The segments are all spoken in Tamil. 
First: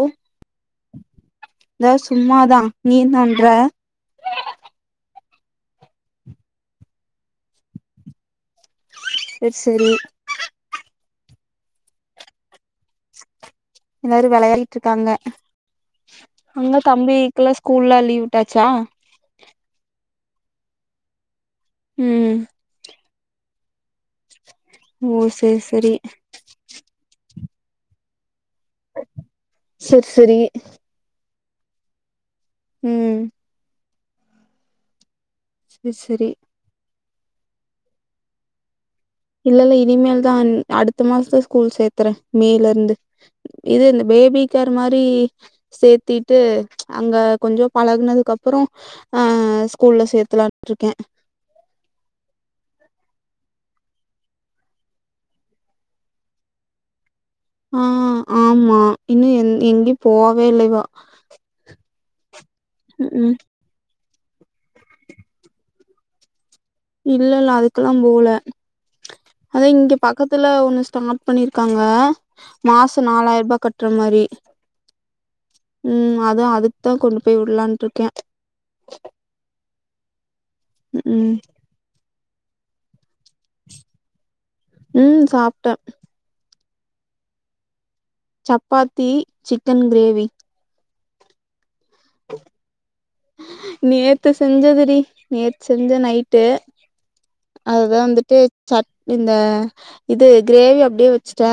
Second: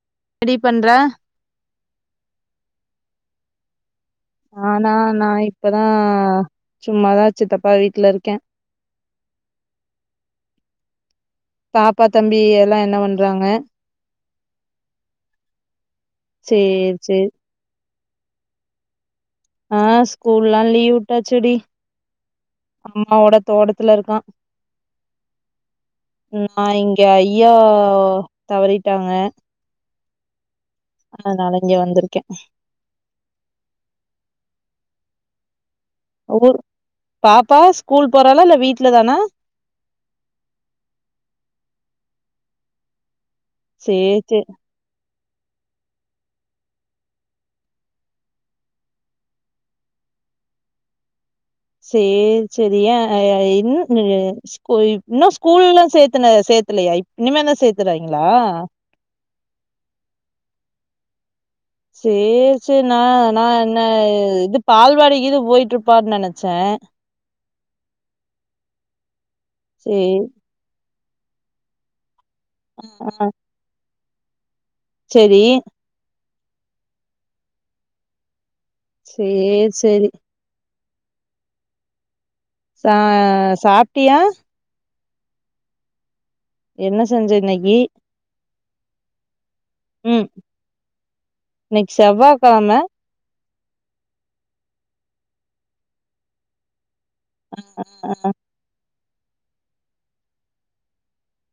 ஒ என்னடி பண்ற இதோ சும்மாதா நீ இன்னா பண்ற ஆ நா நா இப்பதா சும்மாதா சித்தப்பா வீட்ல இருக்கே செர் செரி பாப்பா தம்பி எல்லா என்ன பண்றாங்க எல்லாரு விளையாடிட்ருக்காங்க அங்க சேரி சேரி தம்பிக்குலா ஸ் கூல்லா லீவ் விட்டாச்சா ஆ ஸ்கூல்லா லீவு விட்டாச்சு டி ம் அம்மாவோட தோட்டத்துல இருக்கான் ஓ செர் செரி நா இங்க ஐயா தவறிட்டாங்க செர் செரி அதனால இங்க வந்துருக்கேன் ம் சரி சரி ஊர் பாப்பா ஸ்கூல் போறாளா இல்ல வீட்ல தானா இல்ல இல்ல இனிமேல் தா ன் அடுத்த மாசம் ஸ்கூல் சேத்தறேன் மேல இருந்து இது இந்த சேரி பேபி சேரி கேர் மாரி சேர்த்திட்டு அங்க கொஞ்சே பழகுனதுக்கு அப்புறம் ஆ ஸ்கூல்ல சேர்த்தலான்ட் இருக்கேன் சேர் சரி அ யா என்ன னிது கோயூப் ன்னோம் ஸ்கூல்லல்லா சேத்தன சேத்தலையா இப் இனிமே தா சேர்த்தறாங்களா இன்னூ எங் எங்கயும் போவே இல்ல இவ சேர் செரி நா ம் ம் நா நா இது பால்வாடிகீது போயிட்டு இருப்பார் நெனைச்சே இல்ல இல்ல அதுக்கல்லா போவ்ல அதான் இங்க சேரி பக்கத்துல ஒண்ணு ஸ்டார்ட் பண்ணிருக்காங்க மாச ஆ நாலாயிர ரூபா கட்டுற மாரி செரி ம் அதா அதுக்குத்தான் கொண்டு போய் உட்லான்ட் இருக்கே சேர் செரி ம் ம் சா அ சாப்டியா ம் சாப்டே என்ன செஞ்ச இன்னக்கி சப்பாத்தி சிக்கன் கிரேவி இன்னிக் செவ்வா கிழம நேத்து செஞ்சதுடி நேத் செஞ்சே நைட்டு அதா ஆ வந்துட்டு சட் இந்த இது கிரேவி அப்டியே வச்சுட்டே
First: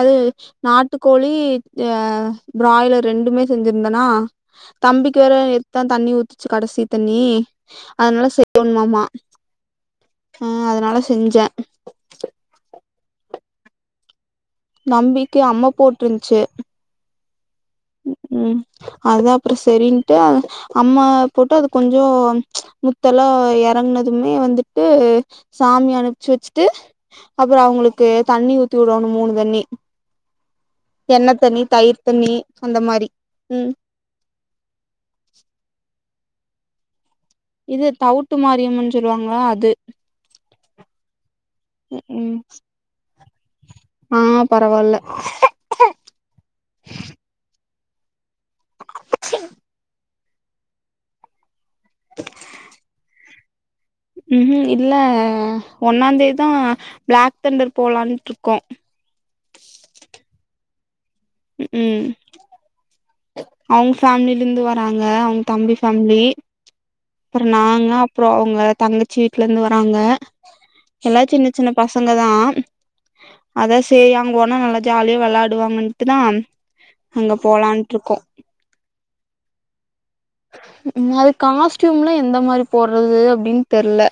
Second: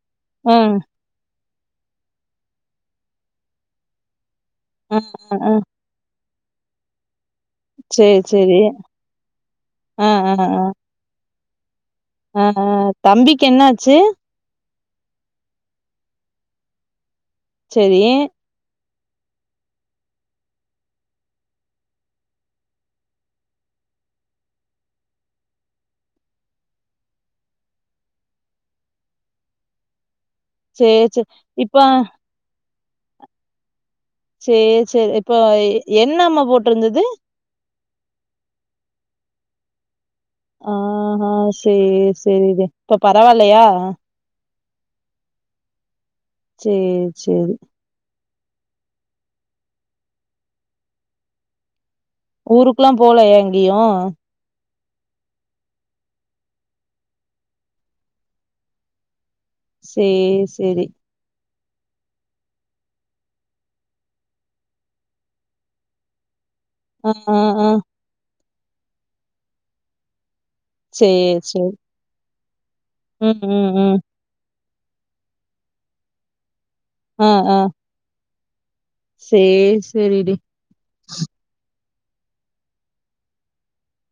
அது ம் நாட்டுக்கோழி அ பிராய்லர் ரெண்டுமே செஞ்சிருந்தேனா ஆ தம்பிக்கு வேற ஆ ஆ நேத் தா தண்ணி ஊத்துச்சு கடசி தண்ணி சேரி அதனால செய் சேரி யோன்மாம ஆ அதனால செஞ்சே அ ஆ தம்பிக்கு என்ன ஆச்சு நம்பிக்கு அம்ம போட்ருந்துச்சு செரி ம் அதா அப்புறம் சரின்ட்டு அம்ம போட்டு அது கொஞ்சோ முத்தலா எறங்கனதுமே வந்துட்டு சாமி அனுப்புச்சு வச்சுட்டு அப்புறம் அவங்களுக்கு தண்ணி ஊத்தி வுடேனும் மூணு தண்ணி சேரி சேரி தெண்ணெ தண்ணி இப்ப தயிர் தண்ணி அந்த மாரி ம் சேர் செரி இப்போ என்ன அம்ம போட்டிருந்தது இது தவுட்டு மாரியம்ன்னு சொல்லுவாங்களா அது அ ஆ சேர் ம் செரிதே இப்ப பரவாயில்லையா ஆ பரவால்ல சேர் சேரி [unintelligible] [inaudible] [inaudible] ஊருக்கேல்லாம் போலய்யா எங்கயும் ‌ ம்ம்ம் இல்ல ஒன்னாந்தேதிதான் பிளாக் தண்டர் போலான்ட்டு இருக்கோம் சேரி சேரி க்கும் அவங்க ஃபேமிலிலருந்து வராங்க அவங்க தம்பி ஃபேமிலி ஆ ஆ அப்பறம் ஆ நாங்க அப்றம் அவங்க தங்கச்சி வீட்டல இருந்து வராங்க எல்லா சேரி சின்ன சின்ன சேரி பசங்க பசங்க தான் ம் ம் அதான் ம் சேரி அங்க போனா நல்லா ஜாலியா விளையாடுவாங்கன்ட்டுதா அங்க போலான்ட்டு இருக்கோம் சேர் சேரிடி அது காஸ்ட்யூம்லாம் எந்த மாதிரி போடுறது அப்டின்னு தெர்ல.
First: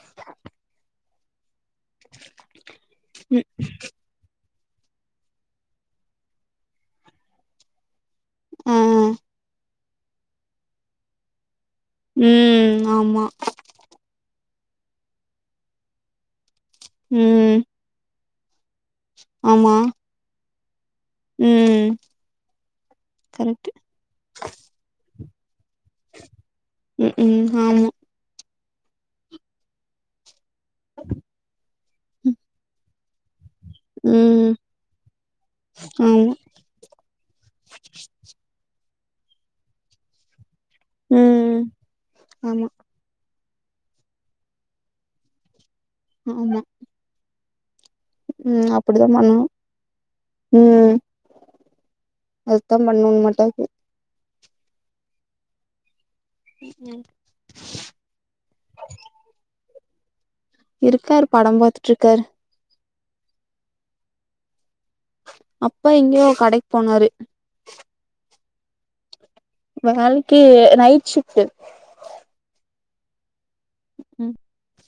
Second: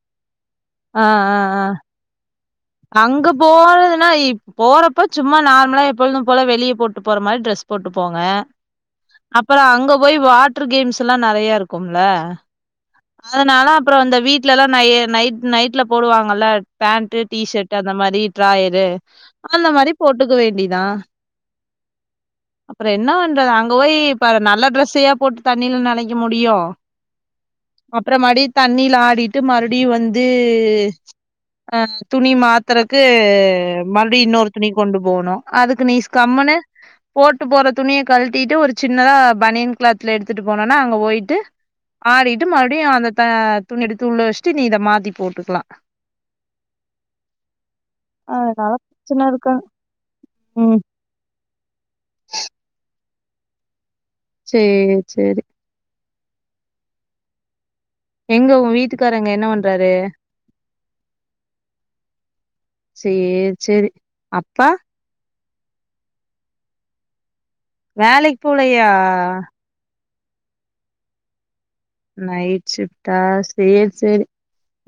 ஆ ஆ ஆஅங்க போறதுன்னா போறப்ப சும்மா நார்மலா எப்பொழுதும் போல வெளிய போட்டு போற மாறி ட்ரெஸ் போட்டு போங்க ஆ அப்பறம் அங்க போய் வாட்டர் கேம்ஸ்ல்லாம் நிறைய இருக்கும் ம் ஆமா இருக்கும்ல அதனால அப்பறம் அந்த வீட்ல எல்லாம் நை நைட் இரு நைட்ல போடுவாங்கல்ல பேண்ட்டு ம் டிசர்ட் அந்த மாறி டிராயரு அந்த ஆமா மாறி போட்டுக்க வேண்டிதான் ம் அப்பறம் என்ன பண்றது கரெக்ட் அங்க போய் அப்ப நல்ல ட்ரெஸ்ஸையா போட்டு தண்ணில நனைக்க முடியும் ம் ம் ஆமா அப்புறம் மறுபடி தண்ணில ஆடிட்டு மறுபடி வந்து ஆ துணி மாத்தறக்கு மறுபடி ம் இன்னொரு துணி கொண்டு போணும் அதுக்கு நீ ஆமா கம்முன்னு போட்டு போற துணிய கழட்டிட்டு ஒரு சின்னதா பனியன் கா க்ளாத்துல எடுத்துட்டு போனோன அங்க போயிட்டு ம் ஆடிட்டு ஆமா மறுபடியும் அந்த துணிய எடுத்து உள்ள வெச்சட்டு நீ இத மாத்தி போட்டுக்கலாம் ம்ம்ம்ம் அதனால ம் அப்படிதா பிரச்சன பண்ணனு இருக்கா ம் அதுதா பண்ணனுமாட்ட இருக்கு சேரி சேரி ம் எங்க உங்க வீட்டுக்கார் அங்க என்ன பண்றாரு இருக்காரு படம் பாத்துட்டுருக்காரு சேரி சேரி‌ அப்பா அப்பா எங்கியோ கடைக்கு போனாரு வேலைக்கு போலயா வேலைக்கு நைட் ஷிஃப்ட் நைட் ஷிஃப்ட்டா சேரி சேரி ம்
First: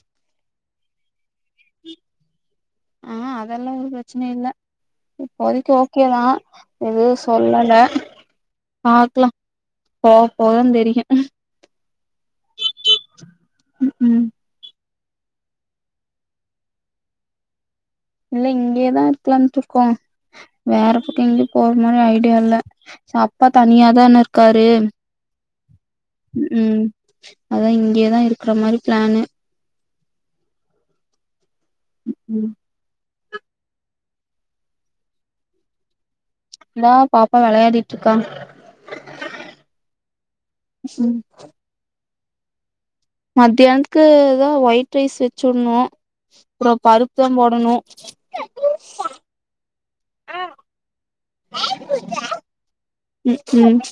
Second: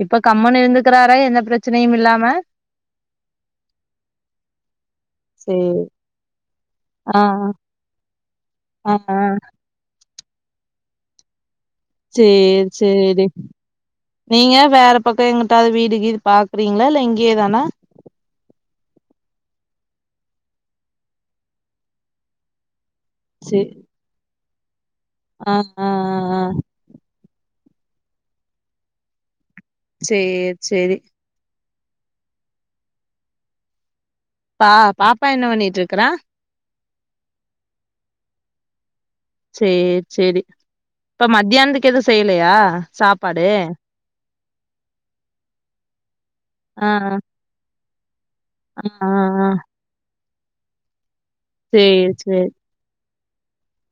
இப்ப கம்முனு இருந்துக்கறாரா எந்த பிரச்சனையும் இல்லாம ஆ அதெல்லாம் ஒரு பிரச்சனையும் இல்ல இப்போதைக்கு சேரி ஓகேதான் எதும் சொல்லல ஆஆ போபோதா தெரியும் சேரி சேரிடி ம் நீங்க வேற பக்கம் எங்குட்டாவது வீடு கிடு பாக்குறீங்கள இல்ல இங்கியேதானா இல்ல இங்கயேதான் இருக்கலானுட்டுருக்கோம் வேற பக்கம் எங்கயும் போற மாறி ஐடியா இல்ல அப்பா சேரி தனியாதான இருக்காரு ஆ ஆ ஆ ஆ. ம் அதான் இங்கேயேதான் இருக்கற மாதிரி பிளான்னு சேர் சேரி ம் பா பாப்பா என்ன பண்ணிட்டு இருக்குற இந்தா பாப்பா வெளையாடிட்டு இருக்கா சேர் சேரி ம் இப்ப மத்தியானத்துக்கு எது செய்யலையா சாப் மத்தியானத்துக்கு எதோ ஒயிட் ரைஸ் வச்சுடணு அப்புறோ ஆ பருப்பு தா போடணு ஆ ஆ சேர்ச்சேர் ம்ஹூம்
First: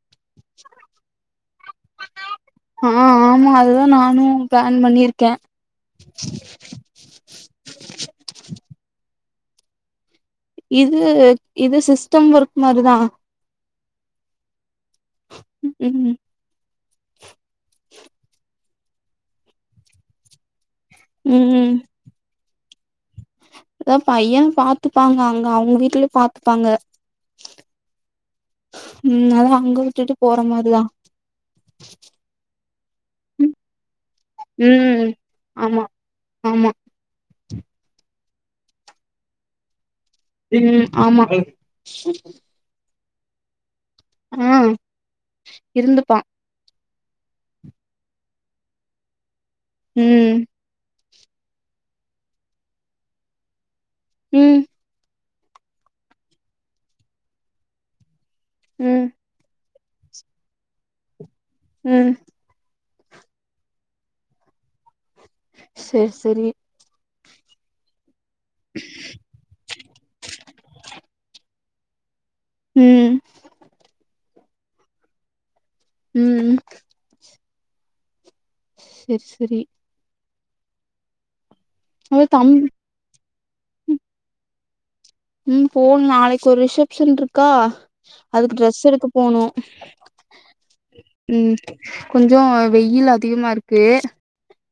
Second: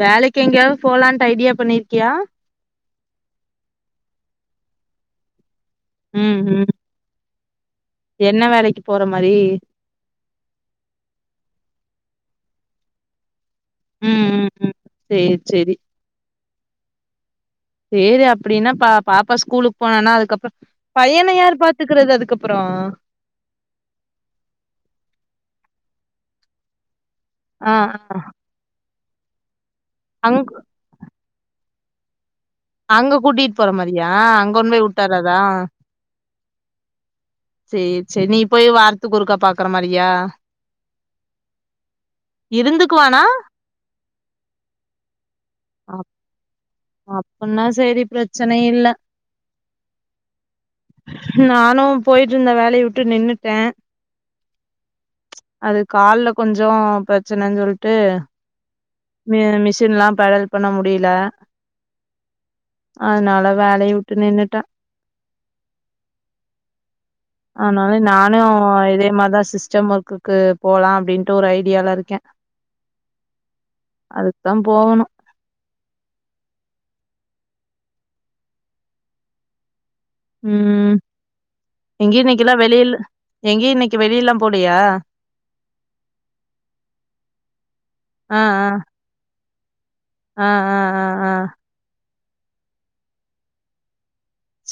வேலைக்கு எங்கேயாவது போலான்ட்டு ஐடியா பண்ணிருக்கியா ஆ ஆமா அதுதா நானு பிளான் பண்ணிருக்கே ம் ம் என்ன வேலைக்கு போற மாரி இது இது சிஸ்டம் ஒர்க் மாரிதா ம் ம் ம் சேர் சேரி ம் சேரி அப்டின்னா பா பாப்பா ஸ்கூலுக்கு போனான்னா அதுக்கப்புற பையன யார் ம் பாத் துக்கறது அதுக்கப்புறோ அதா பைய பாத்துப்பாங்க அங்க அவ்ங்க வீட்டுல பாத்துப்பாங்க ஆ அ உ அதான் அங்க வுட்டுட்டு போற அங் மாரிதா அங்க கூட்டிட்டு போற மாறியா அங் கொண்டு போய் ம் வுட்டரதா ஆமா ஆமா சேர் சேரி நீ போய் வாரத்துக்கு ஒருக்கா பாக்கற மாரியா ம் ஆமா இருந்துக்குவானா அ அப் இருந்துப்பா அப்பன்னா சேரி பிரச்சனை இல்ல ம் நானு போய்ட்டு இருந்த வேலையை விட்டு நின்னுட்டே ம் அது கால்ல கொஞ்சோ பிரச்சனன்னு சொல்லிட்டு ம் மி மிஷின் லா பெடல் பண்ண முடியல ம் அதனால வேலைய வுட்டு நின்னுட்டே சேர் சேரி அதனால நானு இதேமாரிதா சிஸ்டம் ஒர்க்குக்கு போலா அப்டின்ட்டு ஒரு ஐடியால இருக்கே ம் அதுக்குதா போவணு ம் ம் சேர் சேரி ம் அவ எங்கயு இன்னக்கி தம் எல்லா வெளியில எங்கயு இன்னைக்கி வெளியெல்லா போலயா ம் போணு நாளைக்கி ஒரு ரிசப்ஷன் இருக்கா ஆ அதுக்கு ஆ ட்ரெஸ் எடுக்க போணு ஆ ஆ ஆ ஆ கொஞ்சோ வெயில் அதிகமா இருக்கு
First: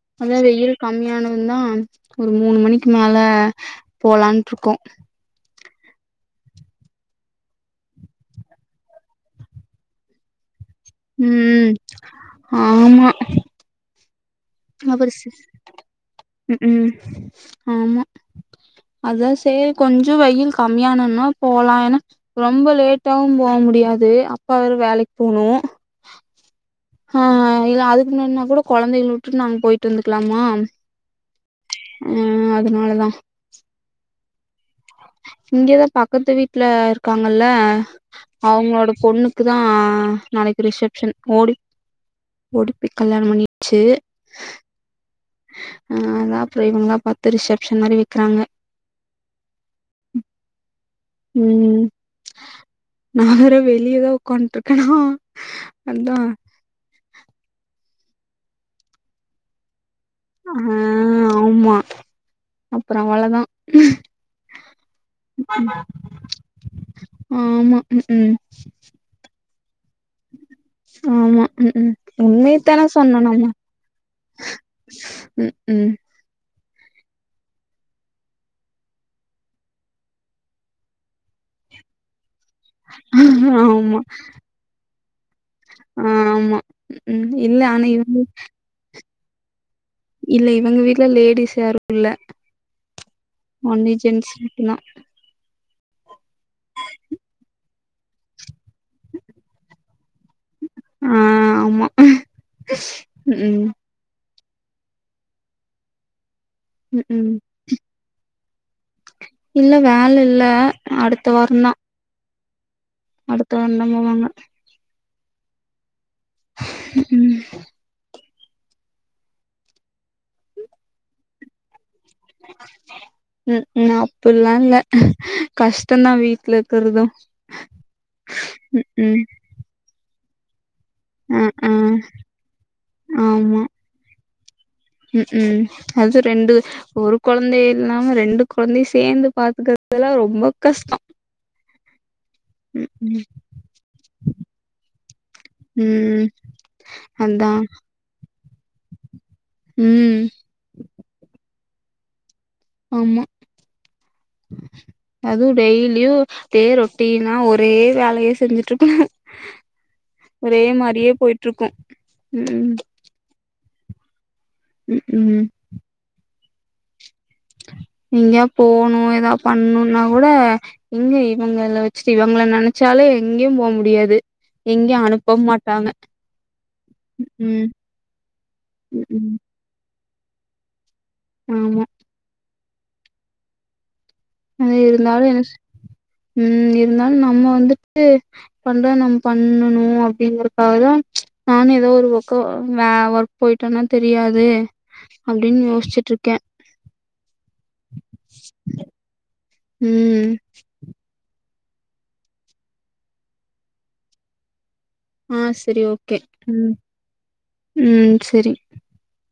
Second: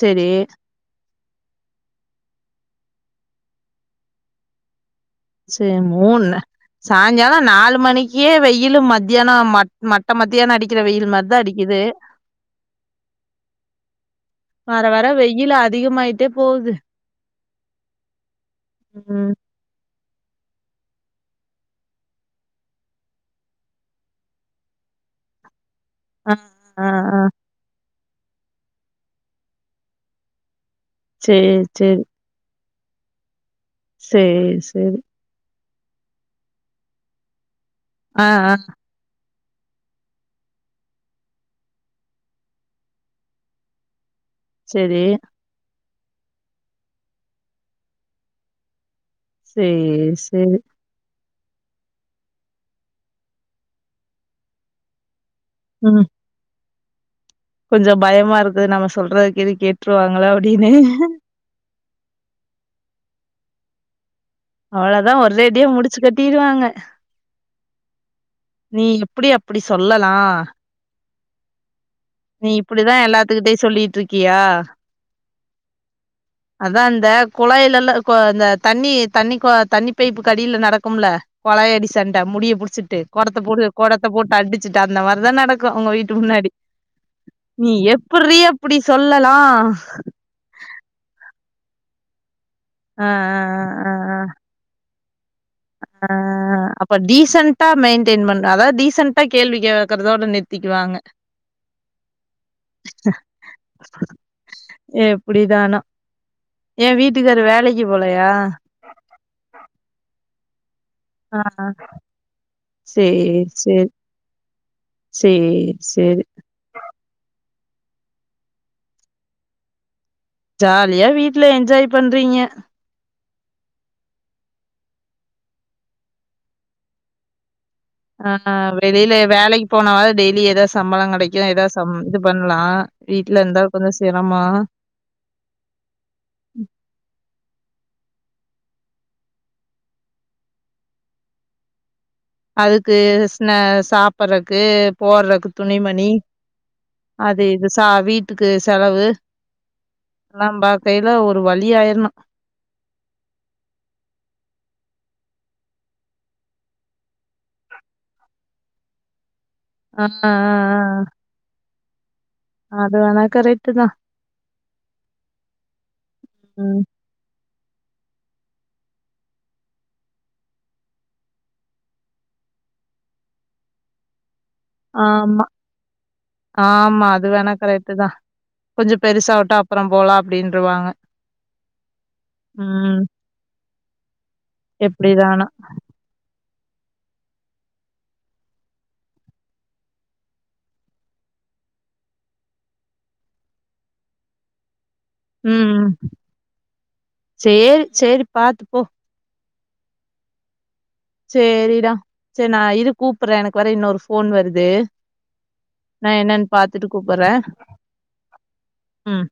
செரி அதா வெயில் கம்மியானது தா ஒரு மூணு மணிக்கு மேல போலான்ட்டு இருக்கோ சரி மூன்ணே சாய்ங்கால நாலு மணிக்கே வெயிலு மத்தியானோ மட் மட்ட மத்தியான அடிக்கிற வெயில் மாரிதா ம் அடிக்குது வர அப்பற வர சிஸ் வெயில் அதிகமாயிட்டே ம் போகுது ம் ஆமா அதா ம் சேரி கொஞ்ச வெயில் கம்மியானோன போலா ஏனா ரொம்ப லேட்டாவு போ முடியாது அப்பா வேற வேலைக்குப் போணு ஆ ஆ ஆ ஹா ஹா இல்ல அதுக்கு முன்னாடினா கூட கொழந்தைகள விட்டுட்டு நாம போயிட்டு வந்துக்லாமா சேர் சேரி ம் அதனால தா சேர் சேரி இங்கதா பக்கத்து வீட்ல இருக்காங்கல்ல ஆ ஆ அவ்ங்களோடப் பொண்ணுக்கு தா நாளைக்கு ரிசப்ஷன் ஓடி ஓடிப்போய் கல்யாண பண்ணிருச்சு சேரி ஆ அதா அப்ற இவ்ங்களா பாத்து ரிசப்ஷன் மாரி வெக்கிறாங்க சேரி சேரி ம் ம் நா வேற வெளியதா ஒக்காந்ட்ருக்கனா அந்தா கொஞ்ச பயமா இருக்குது நம்ம சொல்றதுக்கிது கேட்டுருவாங்களோ அப்டின்னு ஆ ஆமா அப்ற அவளதா அவளதா ஒரேடியா முடிச்சு கட்டிருவாங்க ஆமா ம் ம் நீ எப்பிடி அப்டி சொல்லலா ஆமா ம் ம் நீ உண்மையத்தான இப்டிதா சொன்னோ நம்ம எல்லாத்துக்கிட்டயு சொல்லிட்ருக்கியா ம் ம் அதா இந்த கொழாய்லெல்லா கொ இந்த தண்ணி தண்ணி கொ தண்ணி பைப்புக்கடில நடக்கும்ல கொழாயடி சண்ட முடிய புடிச் சுட்டு கொடத்த போட்டு ஆமா கொடத்த போட்டு அடிச்சிட்டு அந்த மாரிதா நடக்கு ஒங்க வீட்டு முன்னாடி ஆமா ம் இல்ல நீ ஆனா இவங்க எப்புட்றி அப்புடி சொல்லலா இல்ல இவங்க வீட்ல லேடீஸ் யாரு இல்ல ஆ ஆ ஆ ஆ ஒன்லி ஜென்ஸ் மட்டுந்தா ஆ ஆ அப்ப டீசென்ட்டா மெயின்டைன் பண்ணு அதாவ்து டீசென்ட்டா கேள்வி கேக்கறதோட நிருத் த்திக்குவாங்க ஆ ஆமா ம் ம் எப்டிதானோ ஏ ம் ம் வீட்டுக்காரு வேலைக்கு போலையா இல்ல வேல இல்ல அ அடுத்த வாரந்தா சேர் அடுத்த சேரி வாரந்தா போவாங்க சேர் சேரி ம் ம் ஜாலியா வீட்ல என்ஜாய் பண்றீங்க ம் ம் அப்புட்லா இல்ல கஷ்டந்தா வீட்ல இக்கிறது ஆ ஆ வெளில வேலைக்கு போனாவாது டெய்லி எதோ சம்பளம் கெட் அ டைக்கு எதா ஆ சம் இது பண்லா வீட்ல ஆமா இருந்தாலு கொஞ்ச சிரம ம் ம் அது ரெண்டு ஒரு கொழந்தயே இல்லாம ரெண்டு கொழந்தையு சேந்து பாத்துக்கிறததெல்லா ரொம்ப கஷ்டோ ம் அதுக்கு ம் ஸ்னா சாப்பிட்றக்கு போட்றக்கு துணிமணி ம் அது அதா இது சா வீட்டுக்கு செலவு ம் எல்லா பாக்கையில ஒரு வழி ஆயிர்ணு ஆமா அதுவு டெய்லியு அதே ரொட்டீனா ஒரே வேலையே செஞ்சுட்டுருக்க ஆ, ஆ, ஒரே ஆ. மாரியே போயிட்டுருக்கு அது வேணா கரெக்ட்டு தா ம் ம் ம் எங்கயா போணு எதா பண்ணுன்னாக்கூட எங்க இவங்கள வச்சுட்டு இவங்கள நெனச்சாலே எங்கயு போ முடியாது எங்கேயு அனுப்ப ஆமா மாட்டாங்க ஆமா அது வேணா ம் கரெக்ட்டு தா கொஞ்சோ ம் பெருசாவட்டு அப்றோ போலா அப்டின்றுவாங்க ஆமா ம் அது இருந்தாலு எப்படிதானோ. என்ச் ம் இருந்தாலு நம்ம வந்துட்டு பண்றது நம்ம பண்ணனு அப்டின்றக்காக தா நானு ஏதோ ஒரு ஒக்கோ வே ஒர்க் போயிட்டோன்னா தெரியாது அப்டின்னு ம்ம் யோசிச்சுட்டு இருக்கே சேரி சேரி பாத்து போ ம் ம் சேரிடா சேரி நா இரு கூப்புறே எனக்கு வேற இன்னொரு போன் வருது ஆ சரி நா ஓகே என்னன்னு ம் பாத்துட்டு கூப்புறே ம் சரி ம்